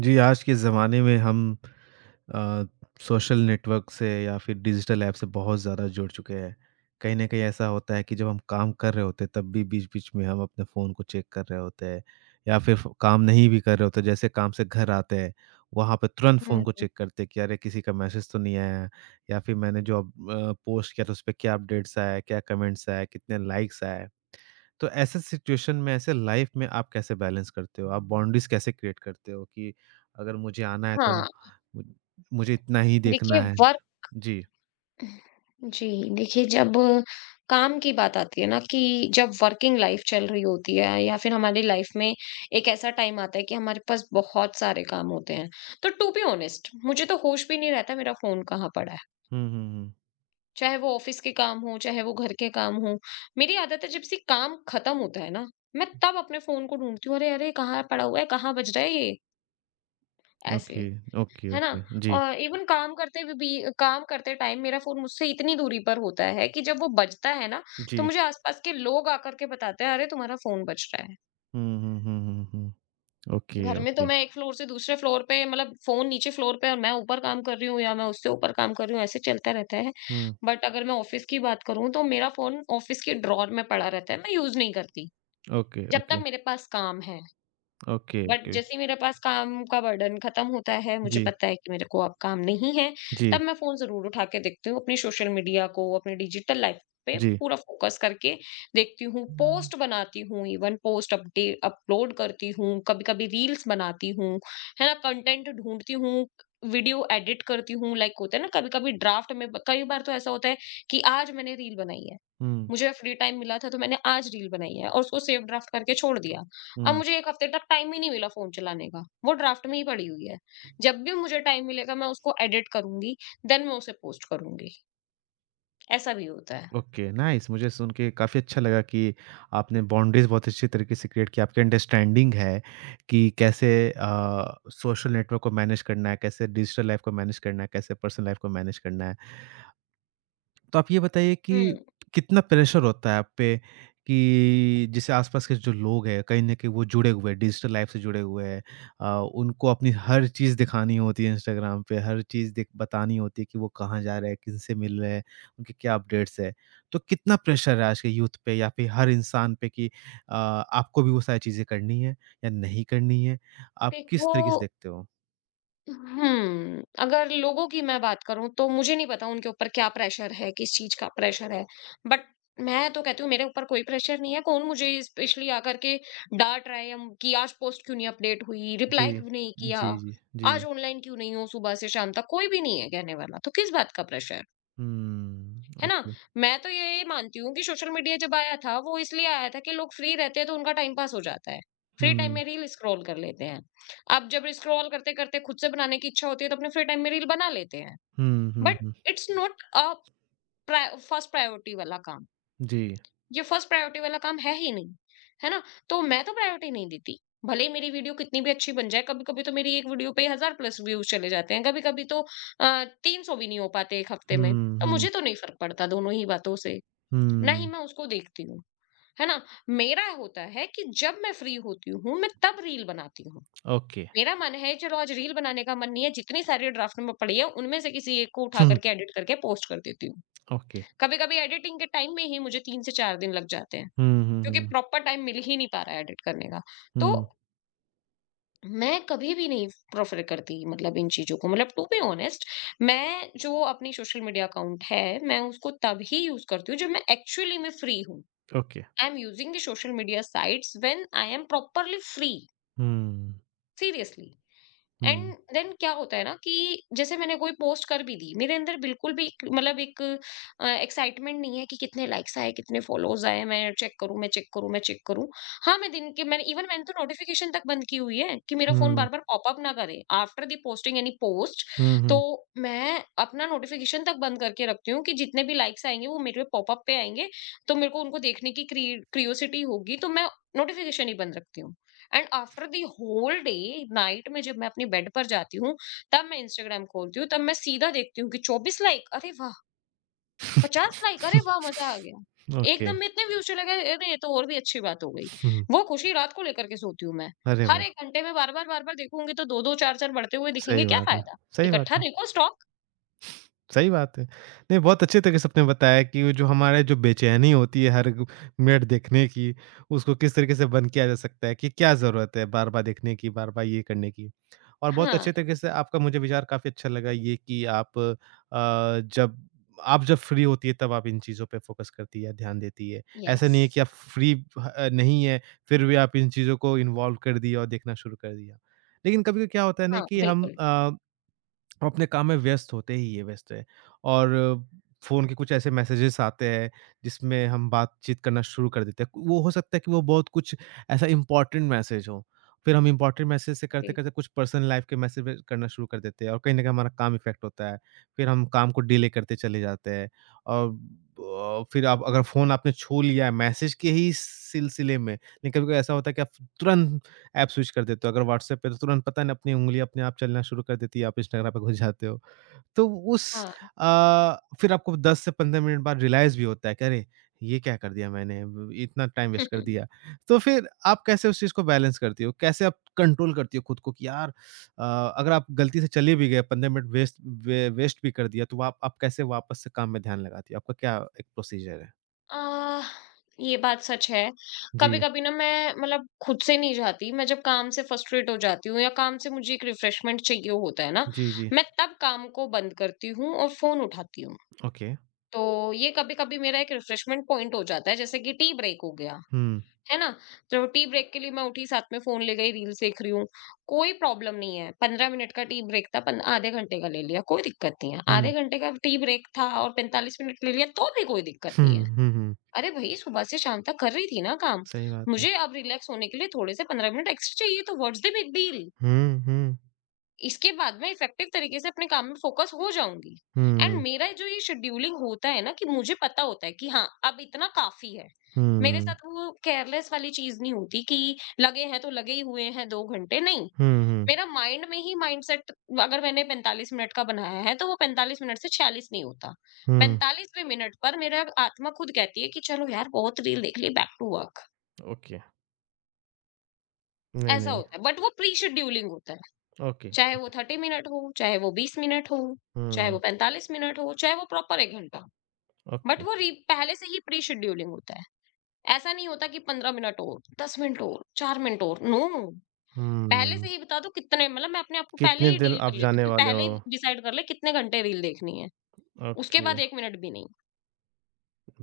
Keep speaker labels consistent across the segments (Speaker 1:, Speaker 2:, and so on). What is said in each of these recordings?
Speaker 1: जी, आज के ज़माने में हम अ, सोशल नेटवर्क से या फिर डिजिटल ऐप से बहुत ज़्यादा जुड़ चुके हैं। कहीं न कहीं ऐसा होता है कि जब हम काम कर रहे होते हैं, तब भी बीच-बीच में हम अपने फ़ोन को चेक कर रहे होते हैं या फिर फ़ काम नहीं भी कर रहे होते, जैसे काम से घर आते हैं, वहाँ पे तुरंत
Speaker 2: हुँ,
Speaker 1: फ़ोन को
Speaker 2: हुँ।
Speaker 1: चेक करते हैं कि अरे! किसी का मैसेज तो नहीं आया है या फिर मैंने जो अब पोस्ट किया था, उस पे क्या अपडेट्स आया है, क्या कमेंट्स आया है, कितने लाइक्स आए हैं। तो ऐसे सिचुएशन में, ऐसे लाइफ में आप कैसे बैलेंस करते हो? आप बाउंड्रीज़ कैसे क्रिएट करते हो कि अगर मुझे आना है तो
Speaker 2: हाँ,
Speaker 1: मु मुझे इतना ही
Speaker 2: देखिए
Speaker 1: देखना है?
Speaker 2: वर्क
Speaker 1: जी।
Speaker 2: जी, देखिए जब काम की बात आती है ना कि जब वर्किंग लाइफ़ चल रही होती है या फिर हमारी लाइफ़ में एक ऐसा टाइम आता है कि हमारे पास बहुत सारे काम होते हैं। तो टू बी ऑनेस्ट मुझे तो होश भी नहीं रहता मेरा फ़ोन कहाँ पड़ा है।
Speaker 1: हुँ, हुँ, हुँ।
Speaker 2: चाहे वो ऑफ़िस के काम हों, चाहे वो घर के काम हों, मेरी आदत है जब से काम ख़त्म होता है ना, मैं तब अपने फ़ोन को ढूँढती हूँ, अरे! अरे! कहाँ पड़ा हुआ है, कहाँ बज रहा है ये? ऐसे।
Speaker 1: ओके, ओके,
Speaker 2: है ना?
Speaker 1: ओके। जी,
Speaker 2: और इवन काम करते हुए भी काम करते टाइम मेरा फ़ोन मुझसे इतनी दूरी पर होता है कि जब वो बजता है ना, तो
Speaker 1: जी।
Speaker 2: मुझे आस-पास के लोग आकर के बताते हैं, "अरे! तुम्हारा फ़ोन बज रहा है।"
Speaker 1: हुँ, हुँ, हुँ, हुँ, हुँ। ओके,
Speaker 2: घर में तो
Speaker 1: ओके।
Speaker 2: मैं एक फ्लोर से दूसरे फ्लोर पे मतलब फ़ोन नीचे फ्लोर पे और मैं ऊपर काम कर रही हूँ या मैं उससे ऊपर काम कर रही हूँ, ऐसे चलता रहता है।
Speaker 1: हुँ।
Speaker 2: बट अगर मैं ऑफ़िस की बात करूँ, तो मेरा फ़ोन ऑफ़िस के ड्रॉर में पड़ा रहता है, मैं यूज़ नहीं करती,
Speaker 1: ओके,
Speaker 2: जब तक
Speaker 1: ओके,
Speaker 2: मेरे पास काम है।
Speaker 1: Okay,
Speaker 2: but
Speaker 1: okay.
Speaker 2: जैसे ही मेरे पास काम का बर्डन खत्म होता है, मुझे
Speaker 1: जी,
Speaker 2: पता है कि मेरे को अब काम नहीं है, तब
Speaker 1: जी,
Speaker 2: मैं फ़ोन ज़रूर उठा के देखती हूँ। अपनी सोशल मीडिया को, अपनी डिजिटल लाइफ़ पे
Speaker 1: जी।
Speaker 2: पूरा फ़ोकस करके देखती हूँ, पोस्ट बनाती हूँ, इवन पोस्ट अपडे अपलोड करती हूँ, कभी-कभी रील्स बनाती हूँ, है ना? कंटेंट ढूँढती हूँ, वीडियो एडिट करती हूँ, लाइक होता है ना कभी-कभी ड्राफ्ट में ब कई बार तो ऐसा होता है कि आज मैंने रील बनाई है।
Speaker 1: हुँ,
Speaker 2: मुझे फ्री टाइम मिला था तो मैंने आज रील बनाई है और उसको सेव ड्राफ्ट करके छोड़ दिया। अब
Speaker 1: हुँ।
Speaker 2: मुझे 1 हफ्ते तक टाइम ही नहीं मिला फ़ोन चलाने का, वो ड्राफ्ट में ही पड़ी हुई है। जब भी मुझे टाइम मिलेगा मैं उसको एडिट करूँगी, देन मैं उसे पोस्ट करूँगी, ऐसा भी होता है।
Speaker 1: ओके, नाइस मुझे सुन के काफ़ी अच्छा लगा कि आपने बाउंड्रीज़ बहुत अच्छी तरीके से क्रिएट की, आपकी अंडरस्टैंडिंग है कि कैसे सोशल नेटवर्क को मैनेज करना है, कैसे डिजिटल लाइफ़ को मैनेज करना है, कैसे पर्सनल लाइफ़ को मैनेज करना है। तो आप ये बताइए कि
Speaker 2: हुँ,
Speaker 1: कितना प्रेशर होता है आप पे कि जैसे आसपास के जो लोग हैं कहीं न कहीं वो जुड़े हुए हैं, डिजिटल लाइफ़ से जुड़े हुए हैं। अ, उनको अपनी हर चीज़ दिखानी होती है इंस्टाग्राम पे, हर चीज़ दिख बतानी होती है कि वो कहाँ जा रहे हैं, किनसे मिल रहे हैं, उनके क्या अपडेट्स हैं। तो कितना प्रेशर है आज के यूथ पे या फिर हर इंसान पे कि आपको भी वो सारी चीज़ें करनी है या नहीं करनी है? आप
Speaker 2: एक
Speaker 1: किस
Speaker 2: वो
Speaker 1: तरीके से देखते हो?
Speaker 2: अगर लोगों की मैं बात करूँ तो मुझे नहीं पता उनके ऊपर क्या प्रेशर है, किस चीज़ का प्रेशर है। बट मैं तो कहती हूँ मेरे ऊपर कोई प्रेशर नहीं है, कौन मुझे स्पेशली आकर के डाँट रहा है या कि आज पोस्ट क्यों नहीं अपडेट हुई,
Speaker 1: जी।
Speaker 2: रिप्लाई क्यों नहीं किया,
Speaker 1: जी, जी, जी।
Speaker 2: आज ऑनलाइन क्यों नहीं हो सुबह से शाम तक, कोई भी नहीं है कहने वाला, तो किस बात का प्रेशर?
Speaker 1: हुँ,
Speaker 2: है ना?
Speaker 1: ओके।
Speaker 2: मैं तो यही मानती हूँ कि सोशल मीडिया जब आया था, वो इसलिए आया था कि लोग फ्री रहते हैं तो उनका टाइम पास हो जाता है। फ्री टाइम
Speaker 1: हुँ,
Speaker 2: में रील स्क्रॉल कर लेते हैं। अब जब स्क्रॉल करते-करते खुद से बनाने की इच्छा होती है तो अपने फ्री टाइम में रील बना लेते हैं।
Speaker 1: हुँ, हुँ,
Speaker 2: but
Speaker 1: hmm.
Speaker 2: It's not a pri first priority वाला काम।
Speaker 1: जी।
Speaker 2: ये फर्स्ट प्रायोरिटी वाला काम है ही नहीं। है ना? तो मैं तो प्रायोरिटी नहीं देती। भले ही मेरी वीडियो कितनी भी अच्छी बन जाए, कभी-कभी तो मेरी एक वीडियो पे 1,000 प्लस व्यूज़ चले जाते हैं, कभी-कभी तो 300 भी नहीं हो पाते 1 हफ्ते में।
Speaker 1: हुँ,
Speaker 2: तो
Speaker 1: हुँ,
Speaker 2: मुझे तो नहीं फ़र्क पड़ता दोनों ही बातों से। ना ही
Speaker 1: हुँ।
Speaker 2: मैं उसको देखती हूँ, है ना? मेरा होता है कि जब मैं फ्री होती हूँ, मैं तब रील बनाती हूँ।
Speaker 1: ओके,
Speaker 2: मेरा मन है चलो आज रील बनाने का मन नहीं है, जितनी सारी ड्राफ्ट में पड़ी है उनमें से किसी एक को उठा
Speaker 1: हुँ,
Speaker 2: करके एडिट करके पोस्ट कर देती हूँ।
Speaker 1: ओके।
Speaker 2: कभी-कभी एडिटिंग के टाइम में ही मुझे 3 से 4 दिन लग जाते हैं,
Speaker 1: हुँ, हुँ,
Speaker 2: क्योंकि
Speaker 1: हुँ,
Speaker 2: प्रॉपर टाइम मिल ही नहीं पा रहा है एडिट करने का। तो
Speaker 1: हुँ,
Speaker 2: मैं कभी भी नहीं प्रेफ़र करती मतलब इन चीज़ों को मतलब टू बी ऑनेस्ट मैं जो अपनी सोशल मीडिया अकाउंट है, मैं उसको तभी यूज़ करती हूँ जब मैं एक्चुअली में फ्री हूँ।
Speaker 1: Okay.
Speaker 2: I'm using the social media sites when I am properly free.
Speaker 1: Hmm,
Speaker 2: Seriously. And
Speaker 1: hmm,
Speaker 2: then क्या होता है ना कि जैसे मैंने कोई पोस्ट कर भी दी मेरे अंदर बिल्कुल भी एक- मतलब एक एक्साइटमेंट नहीं है कि कितने लाइक्स आए कितने फॉलोज आए, मैं चेक करूं, मैं चेक करूं, मैं चेक करूं। हाँ मैं दिन के मैंने इवन मैंने तो नोटिफिकेशन तक बंद की हुई है कि मेरा फोन
Speaker 1: हुँ,
Speaker 2: बार बार पॉपअप ना करे after the posting any post.
Speaker 1: हुँ,
Speaker 2: तो
Speaker 1: हुँ,
Speaker 2: मैं अपना नोटिफिकेशन तक बंद करके रखती हूँ कि जितने भी लाइक्स आएंगे वो मेरे पॉपअप पे आएंगे तो मेरे को उनको देखने की क्रियोसिटी होगी तो मैं नोटिफिकेशन ही बंद रखती हूँ। And after the whole day night में जब मैं अपने बेड पर जाती हूँ तब मैं इंस्टाग्राम खोलती हूँ, तब मैं सीधा देखती हूँ कि 24 लाइक, अरे वाह! 50 लाइक, अरे वाह! मजा आ गया।
Speaker 1: ओके।
Speaker 2: एकदम में इतने व्यूज चले गए, अरे ये तो और भी अच्छी बात हो गई।
Speaker 1: हुँ,
Speaker 2: वो खुशी रात को लेकर के सोती हूँ मैं।
Speaker 1: अरे
Speaker 2: हर
Speaker 1: वाह!
Speaker 2: एक घंटे में बार बार बार बार देखूंगी तो दो दो चार चार बढ़ते हुए दिखेंगे,
Speaker 1: सही
Speaker 2: क्या
Speaker 1: बात है,
Speaker 2: फायदा?
Speaker 1: सही बात
Speaker 2: इकट्ठा
Speaker 1: है।
Speaker 2: देखो स्टॉक।
Speaker 1: सही बात है। नहीं, बहुत अच्छे तरीके से आपने बताया कि वो जो हमारे जो बेचैनी होती है हर ग मिनट देखने की, उसको किस तरीके से बंद किया जा सकता है, कि क्या ज़रूरत है बार-बार देखने की, बार-बार ये करने की। और बहुत
Speaker 2: हाँ,
Speaker 1: अच्छे तरीके से आपका मुझे विचार काफ़ी अच्छा लगा ये कि आप जब फ्री होती है तब आप इन चीज़ों पे फ़ोकस करती है, ध्यान देती है। ऐसा
Speaker 2: यस,
Speaker 1: नहीं है कि आप फ्री ह नहीं है, फिर भी आप इन चीज़ों को इन्वॉल्व कर दिया और देखना शुरू कर दिया। लेकिन कभी-कभी क्या होता है ना
Speaker 2: हाँ
Speaker 1: कि हम
Speaker 2: बिल्कुल,
Speaker 1: अपने काम में व्यस्त होते ही है व्यस्त है और फ़ोन के कुछ ऐसे मैसेजेस आते हैं जिसमें हम बातचीत करना शुरू कर देते हैं। वो हो सकता है कि वो बहुत कुछ ऐसा इम्पोर्टेंट मैसेज हो, फिर हम इम्पोर्टेंट मैसेज से
Speaker 2: जी,
Speaker 1: करते-करते कुछ पर्सनल लाइफ़ के मैसेज भी करना शुरू कर देते हैं और कहीं न कहीं हमारा काम इफ़ेक्ट होता है। फिर हम काम को डिले करते चले जाते हैं और फिर आप अगर फ़ोन आपने छू लिया है मैसेज के ही सिलसिले में, लेकिन कभी-कभी ऐसा होता है कि आप तुरंत ऐप स्विच कर देते हो। अगर व्हाट्सऐप पे तो तुरंत पता नहीं अपनी उँगलियाँ अपने आप चलना शुरू कर देती है, आप इंस्टाग्राम पे घुस जाते हो। तो उस
Speaker 2: हाँ।
Speaker 1: फिर आपको 10 से 15 मिनट बाद रियलाइज़ भी होता है कि अरे! ये क्या कर दिया मैंने? ब इतना टाइम वेस्ट कर दिया। तो फिर आप कैसे उस चीज़ को बैलेंस करती हो? कैसे आप कंट्रोल करती हो खुद को कि यार अगर आप गलती से चले भी गए 15 मिनट वेस्ट भी कर दिया तो आप कैसे वापस से काम में ध्यान लगाती हो? आपका क्या एक प्रोसीजर है?
Speaker 2: अ, ये बात सच है।
Speaker 1: जी।
Speaker 2: कभी-कभी ना मैं मतलब खुद से नहीं जाती, मैं जब काम से फ्रस्ट्रेट हो जाती हूँ या काम से मुझे एक रिफ्रेशमेंट चाहिए होता है ना,
Speaker 1: जी, जी।
Speaker 2: मैं तब काम को बंद करती हूँ और फ़ोन उठाती हूँ।
Speaker 1: ओके।
Speaker 2: तो ये कभी-कभी मेरा एक रिफ्रेशमेंट पॉइंट हो जाता है, जैसे कि टी ब्रेक हो गया,
Speaker 1: हुँ।
Speaker 2: है ना? तो टी ब्रेक के लिए मैं उठी, साथ में फ़ोन ले गई, रील्स देख रही हूँ, कोई प्रॉब्लम नहीं है। 15 मिनट का टी ब्रेक था, पन आधे घंटे का ले लिया, कोई दिक्कत नहीं है। आधे
Speaker 1: हुँ।
Speaker 2: घंटे का टी ब्रेक था और 45 मिनट ले लिया, तो भी कोई दिक्कत नहीं है।
Speaker 1: हुँ, हुँ, हुँ।
Speaker 2: अरे भाई सुबह से शाम तक कर रही थी ना काम।
Speaker 1: सही बात है।
Speaker 2: मुझे अब रिलैक्स होने के लिए थोड़े से 15 मिनट एक्स्ट्रा चाहिए तो व्हाट्स द बिग डील।
Speaker 1: हुँ, हुँ,
Speaker 2: इसके बाद मैं इफेक्टिव तरीके से अपने काम में फोकस हो जाऊंगी। एंड
Speaker 1: हुँ,
Speaker 2: मेरा जो ये शेड्यूलिंग होता है ना कि मुझे पता होता है कि हाँ अब इतना काफी है। मेरे
Speaker 1: हुँ,
Speaker 2: साथ वो केयरलेस वाली चीज नहीं होती कि लगे हैं तो लगे ही हुए हैं 2 घंटे नहीं।
Speaker 1: हुँ, हुँ,
Speaker 2: मेरा माइंड में ही माइंडसेट, अगर मैंने 45 मिनट का बनाया है तो वो 45 मिनट से 46 नहीं होता।
Speaker 1: हुँ।
Speaker 2: 45वें मिनट पर मेरा आत्मा खुद कहती है कि चलो यार बहुत रील देख ली, बैक टू वर्क।
Speaker 1: ओके। नहीं,
Speaker 2: ऐसा
Speaker 1: नहीं।
Speaker 2: होता है बट वो प्री शेड्यूलिंग होता है,
Speaker 1: ओके।
Speaker 2: चाहे वो 30 मिनट हो, चाहे वो 20 मिनट हो, चाहे
Speaker 1: हुँ।
Speaker 2: वो 45 मिनट हो, चाहे वो प्रॉपर 1 घंटा। But
Speaker 1: okay.
Speaker 2: वो री पहले से ही प्री शेड्यूलिंग होता है, ऐसा नहीं होता कि 15 मिनट और 10 मिनट और 4 मिनट और नो। पहले से
Speaker 1: हुँ।
Speaker 2: ही बता दो कितने मतलब मैं अपने आप को पहले
Speaker 1: कितने
Speaker 2: ही
Speaker 1: दिन
Speaker 2: डील कर
Speaker 1: आप
Speaker 2: लेती हूँ
Speaker 1: जाने
Speaker 2: कि
Speaker 1: वाले
Speaker 2: पहले ही
Speaker 1: हो?
Speaker 2: डिसाइड कर ले कितने घंटे रील देखनी है। उसके
Speaker 1: ओके।
Speaker 2: बाद 1 मिनट भी नहीं।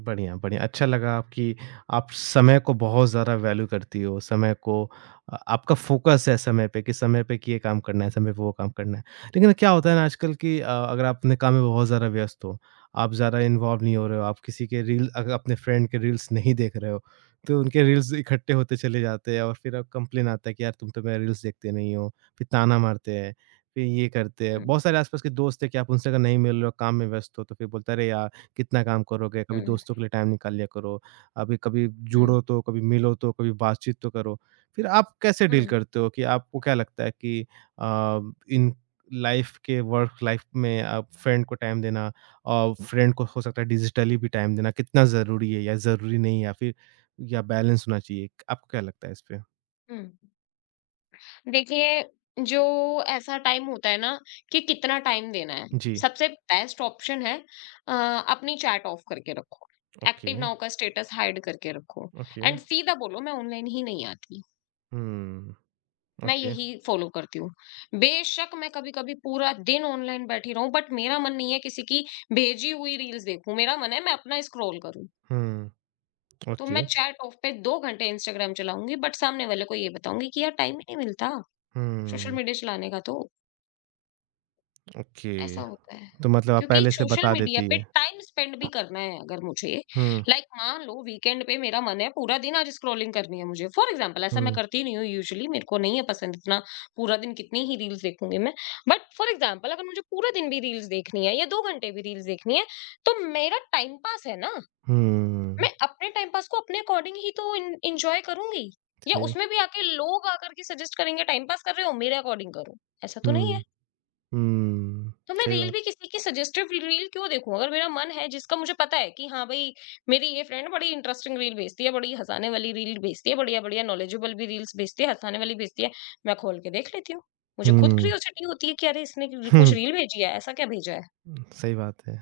Speaker 1: बढ़िया, बढ़िया। अच्छा लगा आपकी आप समय को बहुत ज़्यादा वैल्यू करती हो, समय को आपका फ़ोकस है समय पे कि ये काम करना है, समय पे वो काम करना है। लेकिन क्या होता है ना आजकल कि अगर आप अपने काम में बहुत ज़्यादा व्यस्त हो, आप ज़्यादा इन्वॉल्व नहीं हो रहे हो, आप किसी के रील अगर अपने फ्रेंड के रील्स नहीं देख रहे हो, तो उनके रील्स इकट्ठे होते चले जाते हैं और फिर अब कंप्लेन आता है कि यार तुम तो मेरा रील्स देखते नहीं हो, फिर ताना मारते हैं, फिर ये करते हैं।
Speaker 2: हुँ,
Speaker 1: बहुत सारे आस-पास के दोस्त हैं कि आप उनसे अगर नहीं मिल रहे हो, काम में व्यस्त हो, तो फिर बोलते हैं, "अरे यार! कितना काम करोगे? कभी
Speaker 2: हुँ,
Speaker 1: दोस्तों के लिए टाइम निकाल लिया करो। अभी कभी
Speaker 2: हुँ,
Speaker 1: जुड़ो तो, कभी मिलो तो, कभी बातचीत तो करो।" फिर आप कैसे डील
Speaker 2: हुँ,
Speaker 1: करते हो कि आपको क्या लगता है कि अ, इन लाइफ़ के वर्क लाइफ़ में आप फ्रेंड को टाइम देना और फ्रेंड को हो सकता है डिजिटली भी टाइम देना कितना ज़रूरी है या ज़रूरी नहीं है या फिर या बैलेंस होना चाहिए? आपको क्या लगता है इस पे?
Speaker 2: हुँ। देखिए, जो ऐसा टाइम होता है ना कि कितना टाइम देना है,
Speaker 1: जी।
Speaker 2: सबसे बेस्ट ऑप्शन है अ, अपनी चैट ऑफ करके रखो। एक्टिव
Speaker 1: ओके,
Speaker 2: नाउ का स्टेटस हाइड करके रखो
Speaker 1: ओके।
Speaker 2: एंड सीधा बोलो मैं ऑनलाइन ही नहीं आती।
Speaker 1: हुँ,
Speaker 2: मैं
Speaker 1: ओके।
Speaker 2: यही फॉलो करती हूँ। बेशक मैं कभी-कभी पूरा दिन ऑनलाइन बैठी रहूँ बट मेरा मन नहीं है किसी की भेजी हुई रील्स देखूँ, मेरा मन है मैं अपना स्क्रॉल करूँ।
Speaker 1: हुँ,
Speaker 2: तो मैं
Speaker 1: ओके।
Speaker 2: चैट ऑफ पे 2 घंटे इंस्टाग्राम चलाऊँगी बट सामने वाले को ये बताऊँगी कि यार टाइम ही नहीं मिलता सोशल
Speaker 1: हुँ,
Speaker 2: मीडिया चलाने का तो।
Speaker 1: ओके।
Speaker 2: ऐसा होता है।
Speaker 1: तो मतलब आप
Speaker 2: क्योंकि
Speaker 1: पहले से
Speaker 2: सोशल
Speaker 1: बता
Speaker 2: मीडिया
Speaker 1: देती
Speaker 2: पे
Speaker 1: हैं।
Speaker 2: टाइम स्पेंड भी करना है अगर मुझे,
Speaker 1: हुँ,
Speaker 2: लाइक मान लो वीकेंड पे मेरा मन है पूरा दिन आज स्क्रॉलिंग करनी है मुझे, फॉर एग्जांपल। ऐसा मैं
Speaker 1: हुँ,
Speaker 2: करती नहीं हूँ यूजुअली, मेरे को नहीं है पसंद इतना पूरा दिन कितनी ही रील्स देखूंगी मैं। बट फॉर एग्जांपल अगर मुझे पूरा दिन भी रील्स देखनी है या 2 घंटे भी रील्स देखनी है तो मेरा टाइम पास है ना। मैं
Speaker 1: हुँ।
Speaker 2: अपने टाइम पास को अपने अकॉर्डिंग ही तो इंजॉय करूंगी, या
Speaker 1: सही
Speaker 2: उसमें भी आके लोग आकर के सजेस्ट करेंगे टाइम पास कर रहे हो मेरे अकॉर्डिंग करो, ऐसा तो नहीं है।
Speaker 1: हुँ, हुँ।
Speaker 2: तो मैं
Speaker 1: सही
Speaker 2: रील
Speaker 1: बात
Speaker 2: भी किसी की सजेस्टेड रील क्यों देखूं, अगर मेरा मन है जिसका मुझे पता है कि हाँ भाई मेरी ये फ्रेंड बड़ी इंटरेस्टिंग रील भेजती है, बड़ी हंसाने वाली रील भेजती है, बढ़िया बढ़िया नॉलेजेबल भी रील्स भेजती है, हंसाने वाली भेजती है, मैं खोल के देख लेती हूँ। मुझे खुद
Speaker 1: हुँ,
Speaker 2: क्यूरियोसिटी होती है कि अरे इसने कुछ
Speaker 1: हुँ।
Speaker 2: रील भेजी है ऐसा क्या भेजा है,
Speaker 1: सही बात है।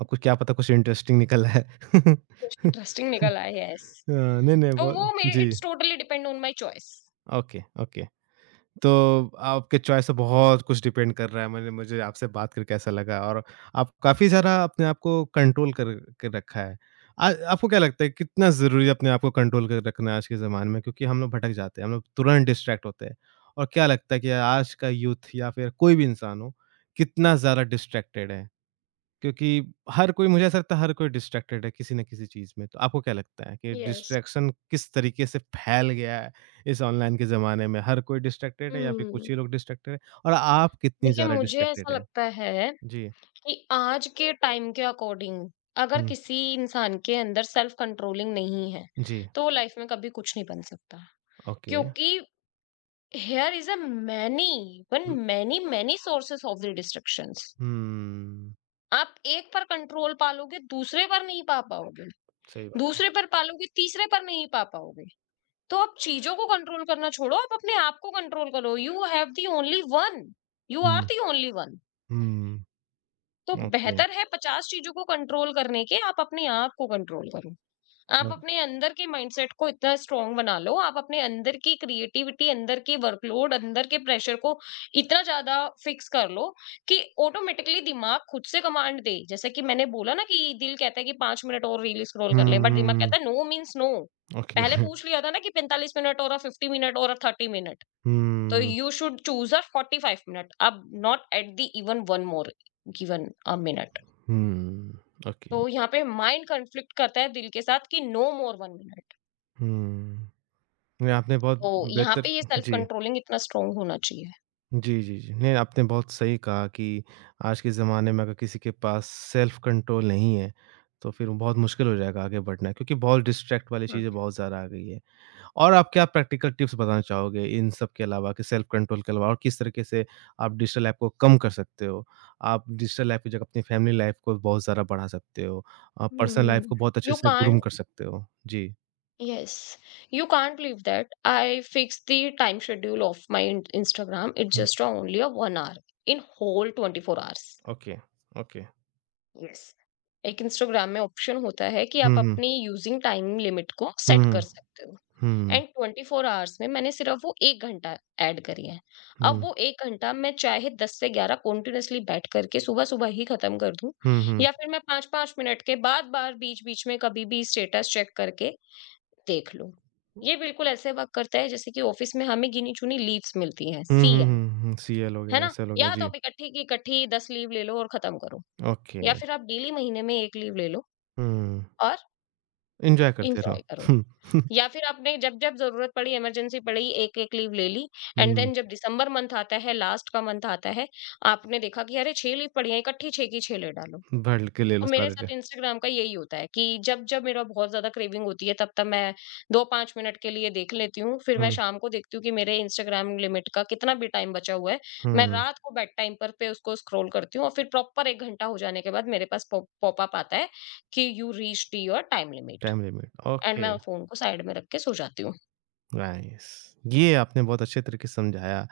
Speaker 1: आपको क्या पता कुछ इंटरेस्टिंग निकल आए।
Speaker 2: कुछ इंटरेस्टिंग निकल आया है
Speaker 1: नहीं, नहीं,
Speaker 2: तो
Speaker 1: बहुत
Speaker 2: वो मेरे
Speaker 1: जी।
Speaker 2: It's totally depend on my choice.
Speaker 1: Okay, okay. तो आपके चॉइस से बहुत कुछ डिपेंड कर रहा है। मैंने मुझे आपसे बात करके ऐसा लगा और आप काफ़ी सारा अपने आप को कंट्रोल कर के रखा है। आ आपको क्या लगता है कितना ज़रूरी है अपने आप को कंट्रोल कर रखना आज के ज़माने में? क्योंकि हम लोग भटक जाते हैं, हम लोग तुरंत डिस्ट्रैक्ट होते हैं। और क्या लगता है कि आज का यूथ या फिर कोई भी इंसान हो, कितना ज़्यादा डिस्ट्रैक्टेड है? क्योंकि हर कोई मुझे ऐसा लगता है हर कोई डिस्ट्रैक्टेड है किसी न किसी चीज़ में। तो आपको क्या लगता है कि
Speaker 2: यस।
Speaker 1: डिस्ट्रैक्शन किस तरीके से फैल गया है इस ऑनलाइन के ज़माने में? हर कोई डिस्ट्रैक्टेड है या फिर
Speaker 2: हम्म,
Speaker 1: कुछ ही लोग डिस्ट्रैक्टेड हैं? और आप कितनी
Speaker 2: देखिए
Speaker 1: ज़्यादा
Speaker 2: मुझे ऐसा
Speaker 1: डिस्ट्रैक्टेड हैं?
Speaker 2: लगता है
Speaker 1: जी।
Speaker 2: कि आज के टाइम के अकॉर्डिंग अगर
Speaker 1: हुँ।
Speaker 2: किसी इंसान के अंदर सेल्फ कंट्रोलिंग नहीं है,
Speaker 1: जी।
Speaker 2: तो वो लाइफ में कभी कुछ नहीं बन सकता।
Speaker 1: ओके।
Speaker 2: क्योंकि here is
Speaker 1: hmm,
Speaker 2: many many sources of the distractions.
Speaker 1: हुँ।
Speaker 2: आप एक पर कंट्रोल पालोगे, दूसरे पर नहीं पा पाओगे।
Speaker 1: सही बात।
Speaker 2: दूसरे पर पालोगे, तीसरे पर नहीं पा पाओगे। तो आप चीज़ों को कंट्रोल करना छोड़ो, आप अपने आप को कंट्रोल करो। You have the only one, you are
Speaker 1: hmm,
Speaker 2: the only one.
Speaker 1: हुँ।
Speaker 2: तो
Speaker 1: ओके।
Speaker 2: बेहतर है 50 चीज़ों को कंट्रोल करने के, आप अपने आप को कंट्रोल करो। आप
Speaker 1: ओक
Speaker 2: अपने अंदर के माइंडसेट को इतना स्ट्रांग बना लो, आप अपने अंदर की क्रिएटिविटी, अंदर की वर्कलोड, अंदर के प्रेशर को इतना ज़्यादा फिक्स कर लो कि ऑटोमेटिकली दिमाग खुद से कमांड दे। जैसे कि मैंने बोला ना, कि दिल कहता है कि 5 मिनट और रील स्क्रॉल
Speaker 1: हुँ,
Speaker 2: कर ले, बट
Speaker 1: हुँ,
Speaker 2: दिमाग कहता
Speaker 1: हुँ।
Speaker 2: है नो मीन्स नो।
Speaker 1: ओके।
Speaker 2: पहले पूछ लिया था ना, कि 45 मिनट और 50 मिनट और 30 मिनट। तो
Speaker 1: hmm,
Speaker 2: you should choose a 45 minute, अब not at the even 1 more given a minute.
Speaker 1: Hmm. Okay.
Speaker 2: तो यहाँ पे माइंड कॉन्फ्लिक्ट करता है दिल के साथ, कि नो मोर 1 मिनट।
Speaker 1: हुँ। नहीं, आपने बहुत
Speaker 2: तो यहां
Speaker 1: बेहतर
Speaker 2: पर यह
Speaker 1: जी।
Speaker 2: self-controlling इतना strong होना चाहिए
Speaker 1: जी, जी, जी। नहीं, आपने बहुत सही कहा कि आज के ज़माने में अगर किसी के पास सेल्फ़ कंट्रोल नहीं है, तो फिर वो बहुत मुश्किल हो जाएगा आगे बढ़ना क्योंकि बहुत डिस्ट्रैक्ट वाली
Speaker 2: है।
Speaker 1: चीज़ें बहुत ज़्यादा आ गई है। और आप क्या प्रैक्टिकल टिप्स बताना चाहोगे इन सब के अलावा कि सेल्फ़ कंट्रोल के अलावा और किस तरीके से आप डिजिटल ऐप को कम कर सकते हो? आप डिजिटल ऐप की जगह अपनी फैमिली लाइफ़ को बहुत ज़्यादा बढ़ा सकते हो। आप पर्सनल लाइफ़ को बहुत अच्छे
Speaker 2: you
Speaker 1: से ग्रूम
Speaker 2: can't,
Speaker 1: कर सकते हो। जी।
Speaker 2: Yes, you can't believe that, I fix the time schedule of my Instagram, it's
Speaker 1: hmm,
Speaker 2: just only a one hour, in whole 24 hours।
Speaker 1: Okay, okay.
Speaker 2: Yes, एक Instagram में option होता है कि आप
Speaker 1: हुँ, हुँ।
Speaker 2: अपनी using time limit को
Speaker 1: हुँ,
Speaker 2: set कर
Speaker 1: हुँ।
Speaker 2: सकते हो।
Speaker 1: हुँ, हुँ।
Speaker 2: एंड 24 आवर्स में मैंने सिर्फ वो 1 घंटा ऐड करी है। अब वो 1 घंटा मैं चाहे 10 से 11 कंटीन्यूअसली बैठ करके सुबह-सुबह ही खत्म कर दूँ,
Speaker 1: हुँ, हुँ।
Speaker 2: या फिर मैं 5-5 मिनट के बाद-बाद बीच-बीच में कभी भी स्टेटस चेक करके देख लूँ। ये बिल्कुल ऐसे वर्क करता है, जैसे कि ऑफिस में हमें गिनी-चुनी लीव्स मिलती हैं,
Speaker 1: हुँ, हुँ,
Speaker 2: सीएल,
Speaker 1: हुँ, हुँ। सीएल हो
Speaker 2: है
Speaker 1: गया,
Speaker 2: ना?
Speaker 1: एसएल हो गया,
Speaker 2: या तो
Speaker 1: जी।
Speaker 2: आप इकट्ठी की इकट्ठी 10 लीव ले लो और खत्म करो,
Speaker 1: ओके।
Speaker 2: या फिर आप डेली महीने में 1 लीव ले लो
Speaker 1: हुँ,
Speaker 2: और
Speaker 1: एन्जॉय करते रहो।
Speaker 2: एन्जॉय करो।
Speaker 1: हुँ,
Speaker 2: या फिर आपने जब-जब ज़रूरत पड़ी, इमरजेंसी पड़ी, एक-एक लीव ले ली, एंड
Speaker 1: हुँ,
Speaker 2: देन जब दिसंबर मंथ आता है, लास्ट का मंथ आता है, आपने देखा कि अरे 6 लीव पड़ी हैं, इकट्ठी 6 की 6 ले डालो।
Speaker 1: भर के ले
Speaker 2: तो
Speaker 1: लो
Speaker 2: मेरे
Speaker 1: सारे
Speaker 2: साथ
Speaker 1: ट
Speaker 2: इंस्टाग्राम का यही होता है, कि जब-जब मेरा बहुत ज़्यादा क्रेविंग होती है, तब-तब मैं 2-5 मिनट के लिए देख लेती हूँ। फिर मैं
Speaker 1: हुँ,
Speaker 2: शाम को देखती हूँ कि मेरे इंस्टाग्राम लिमिट का कितना भी टाइम बचा हुआ है। मैं
Speaker 1: हुँ,
Speaker 2: रात को बेड टाइम पर पे उसको स्क्रॉल करती हूँ, और फिर प्रॉपर 1 घंटा हो जाने के बाद मेरे पास पॉपअप आता है कि you reached your time limit,
Speaker 1: time limit.
Speaker 2: And
Speaker 1: okay,
Speaker 2: मैं फ़ोन को साइड में रख के सो जाती हूँ।
Speaker 1: नाइस। ये आपने बहुत अच्छे तरीके से समझाया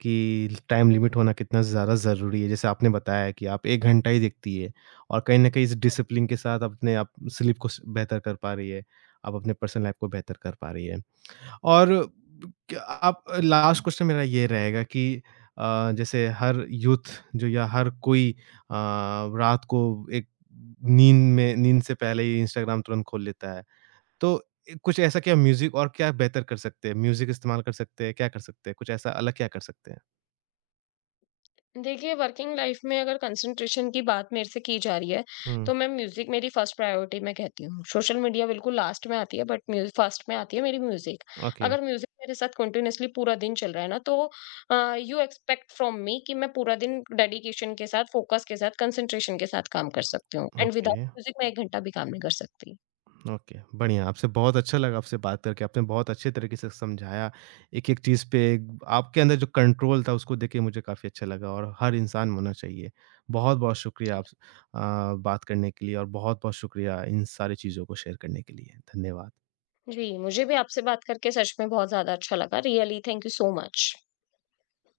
Speaker 1: कि टाइम लिमिट होना कितना ज़्यादा ज़रूरी है। जैसे आपने बताया कि आप 1 घंटा ही दिखती है और कहीं न कहीं इस डिसिप्लिन के साथ अपने आप स्लीप को स बेहतर कर पा रही है। आप अपने पर्सनल लाइफ़ को बेहतर कर पा रही है। और क्या आप लास्ट क्वेश्चन मेरा ये रहेगा कि जैसे हर यूथ जो या हर कोई अ, रात को एक नींद में नींद से पहले ही इंस्टाग्राम तुरंत खोल लेता है। तो कुछ ऐसा क्या म्यूज़िक और क्या बेहतर कर सकते हैं? म्यूज़िक इस्तेमाल कर सकते हैं? क्या कर सकते हैं? कुछ ऐसा अलग क्या कर सकते हैं?
Speaker 2: देखिए, वर्किंग लाइफ में अगर कंसंट्रेशन की बात मेरे से की जा रही है,
Speaker 1: हुँ,
Speaker 2: तो मैं म्यूजिक मेरी फर्स्ट प्रायोरिटी में कहती हूँ। सोशल मीडिया बिल्कुल लास्ट में आती है, बट म्यूजिक फर्स्ट में आती है मेरी। म्यूजिक,
Speaker 1: ओके,
Speaker 2: अगर म्यूजिक मेरे साथ कंटिन्यूअसली पूरा दिन चल रहा है ना, तो यू एक्सपेक्ट फ्रॉम मी कि मैं पूरा दिन डेडिकेशन के साथ, फोकस के साथ, कंसंट्रेशन के साथ काम कर सकती हूँ, एंड
Speaker 1: ओके।
Speaker 2: विदाउट म्यूजिक मैं 1 घंटा भी काम नहीं कर सकती।
Speaker 1: ओके, बढ़िया, आपसे बहुत अच्छा लगा आपसे बात करके, आपने बहुत अच्छे तरीके से समझाया, एक-एक चीज़ पे आपके अंदर जो कंट्रोल था उसको देख के मुझे काफ़ी अच्छा लगा और हर इंसान होना चाहिए। बहुत-बहुत शुक्रिया
Speaker 2: जी,
Speaker 1: आप बात करने के लिए और बहुत-बहुत शुक्रिया इन सारी चीज़ों को शेयर करने के लिए। धन्यवाद।
Speaker 2: जी, मुझे भी आपसे बात करके सच में बहुत ज्यादा अच्छा लगा। Really thank you so much.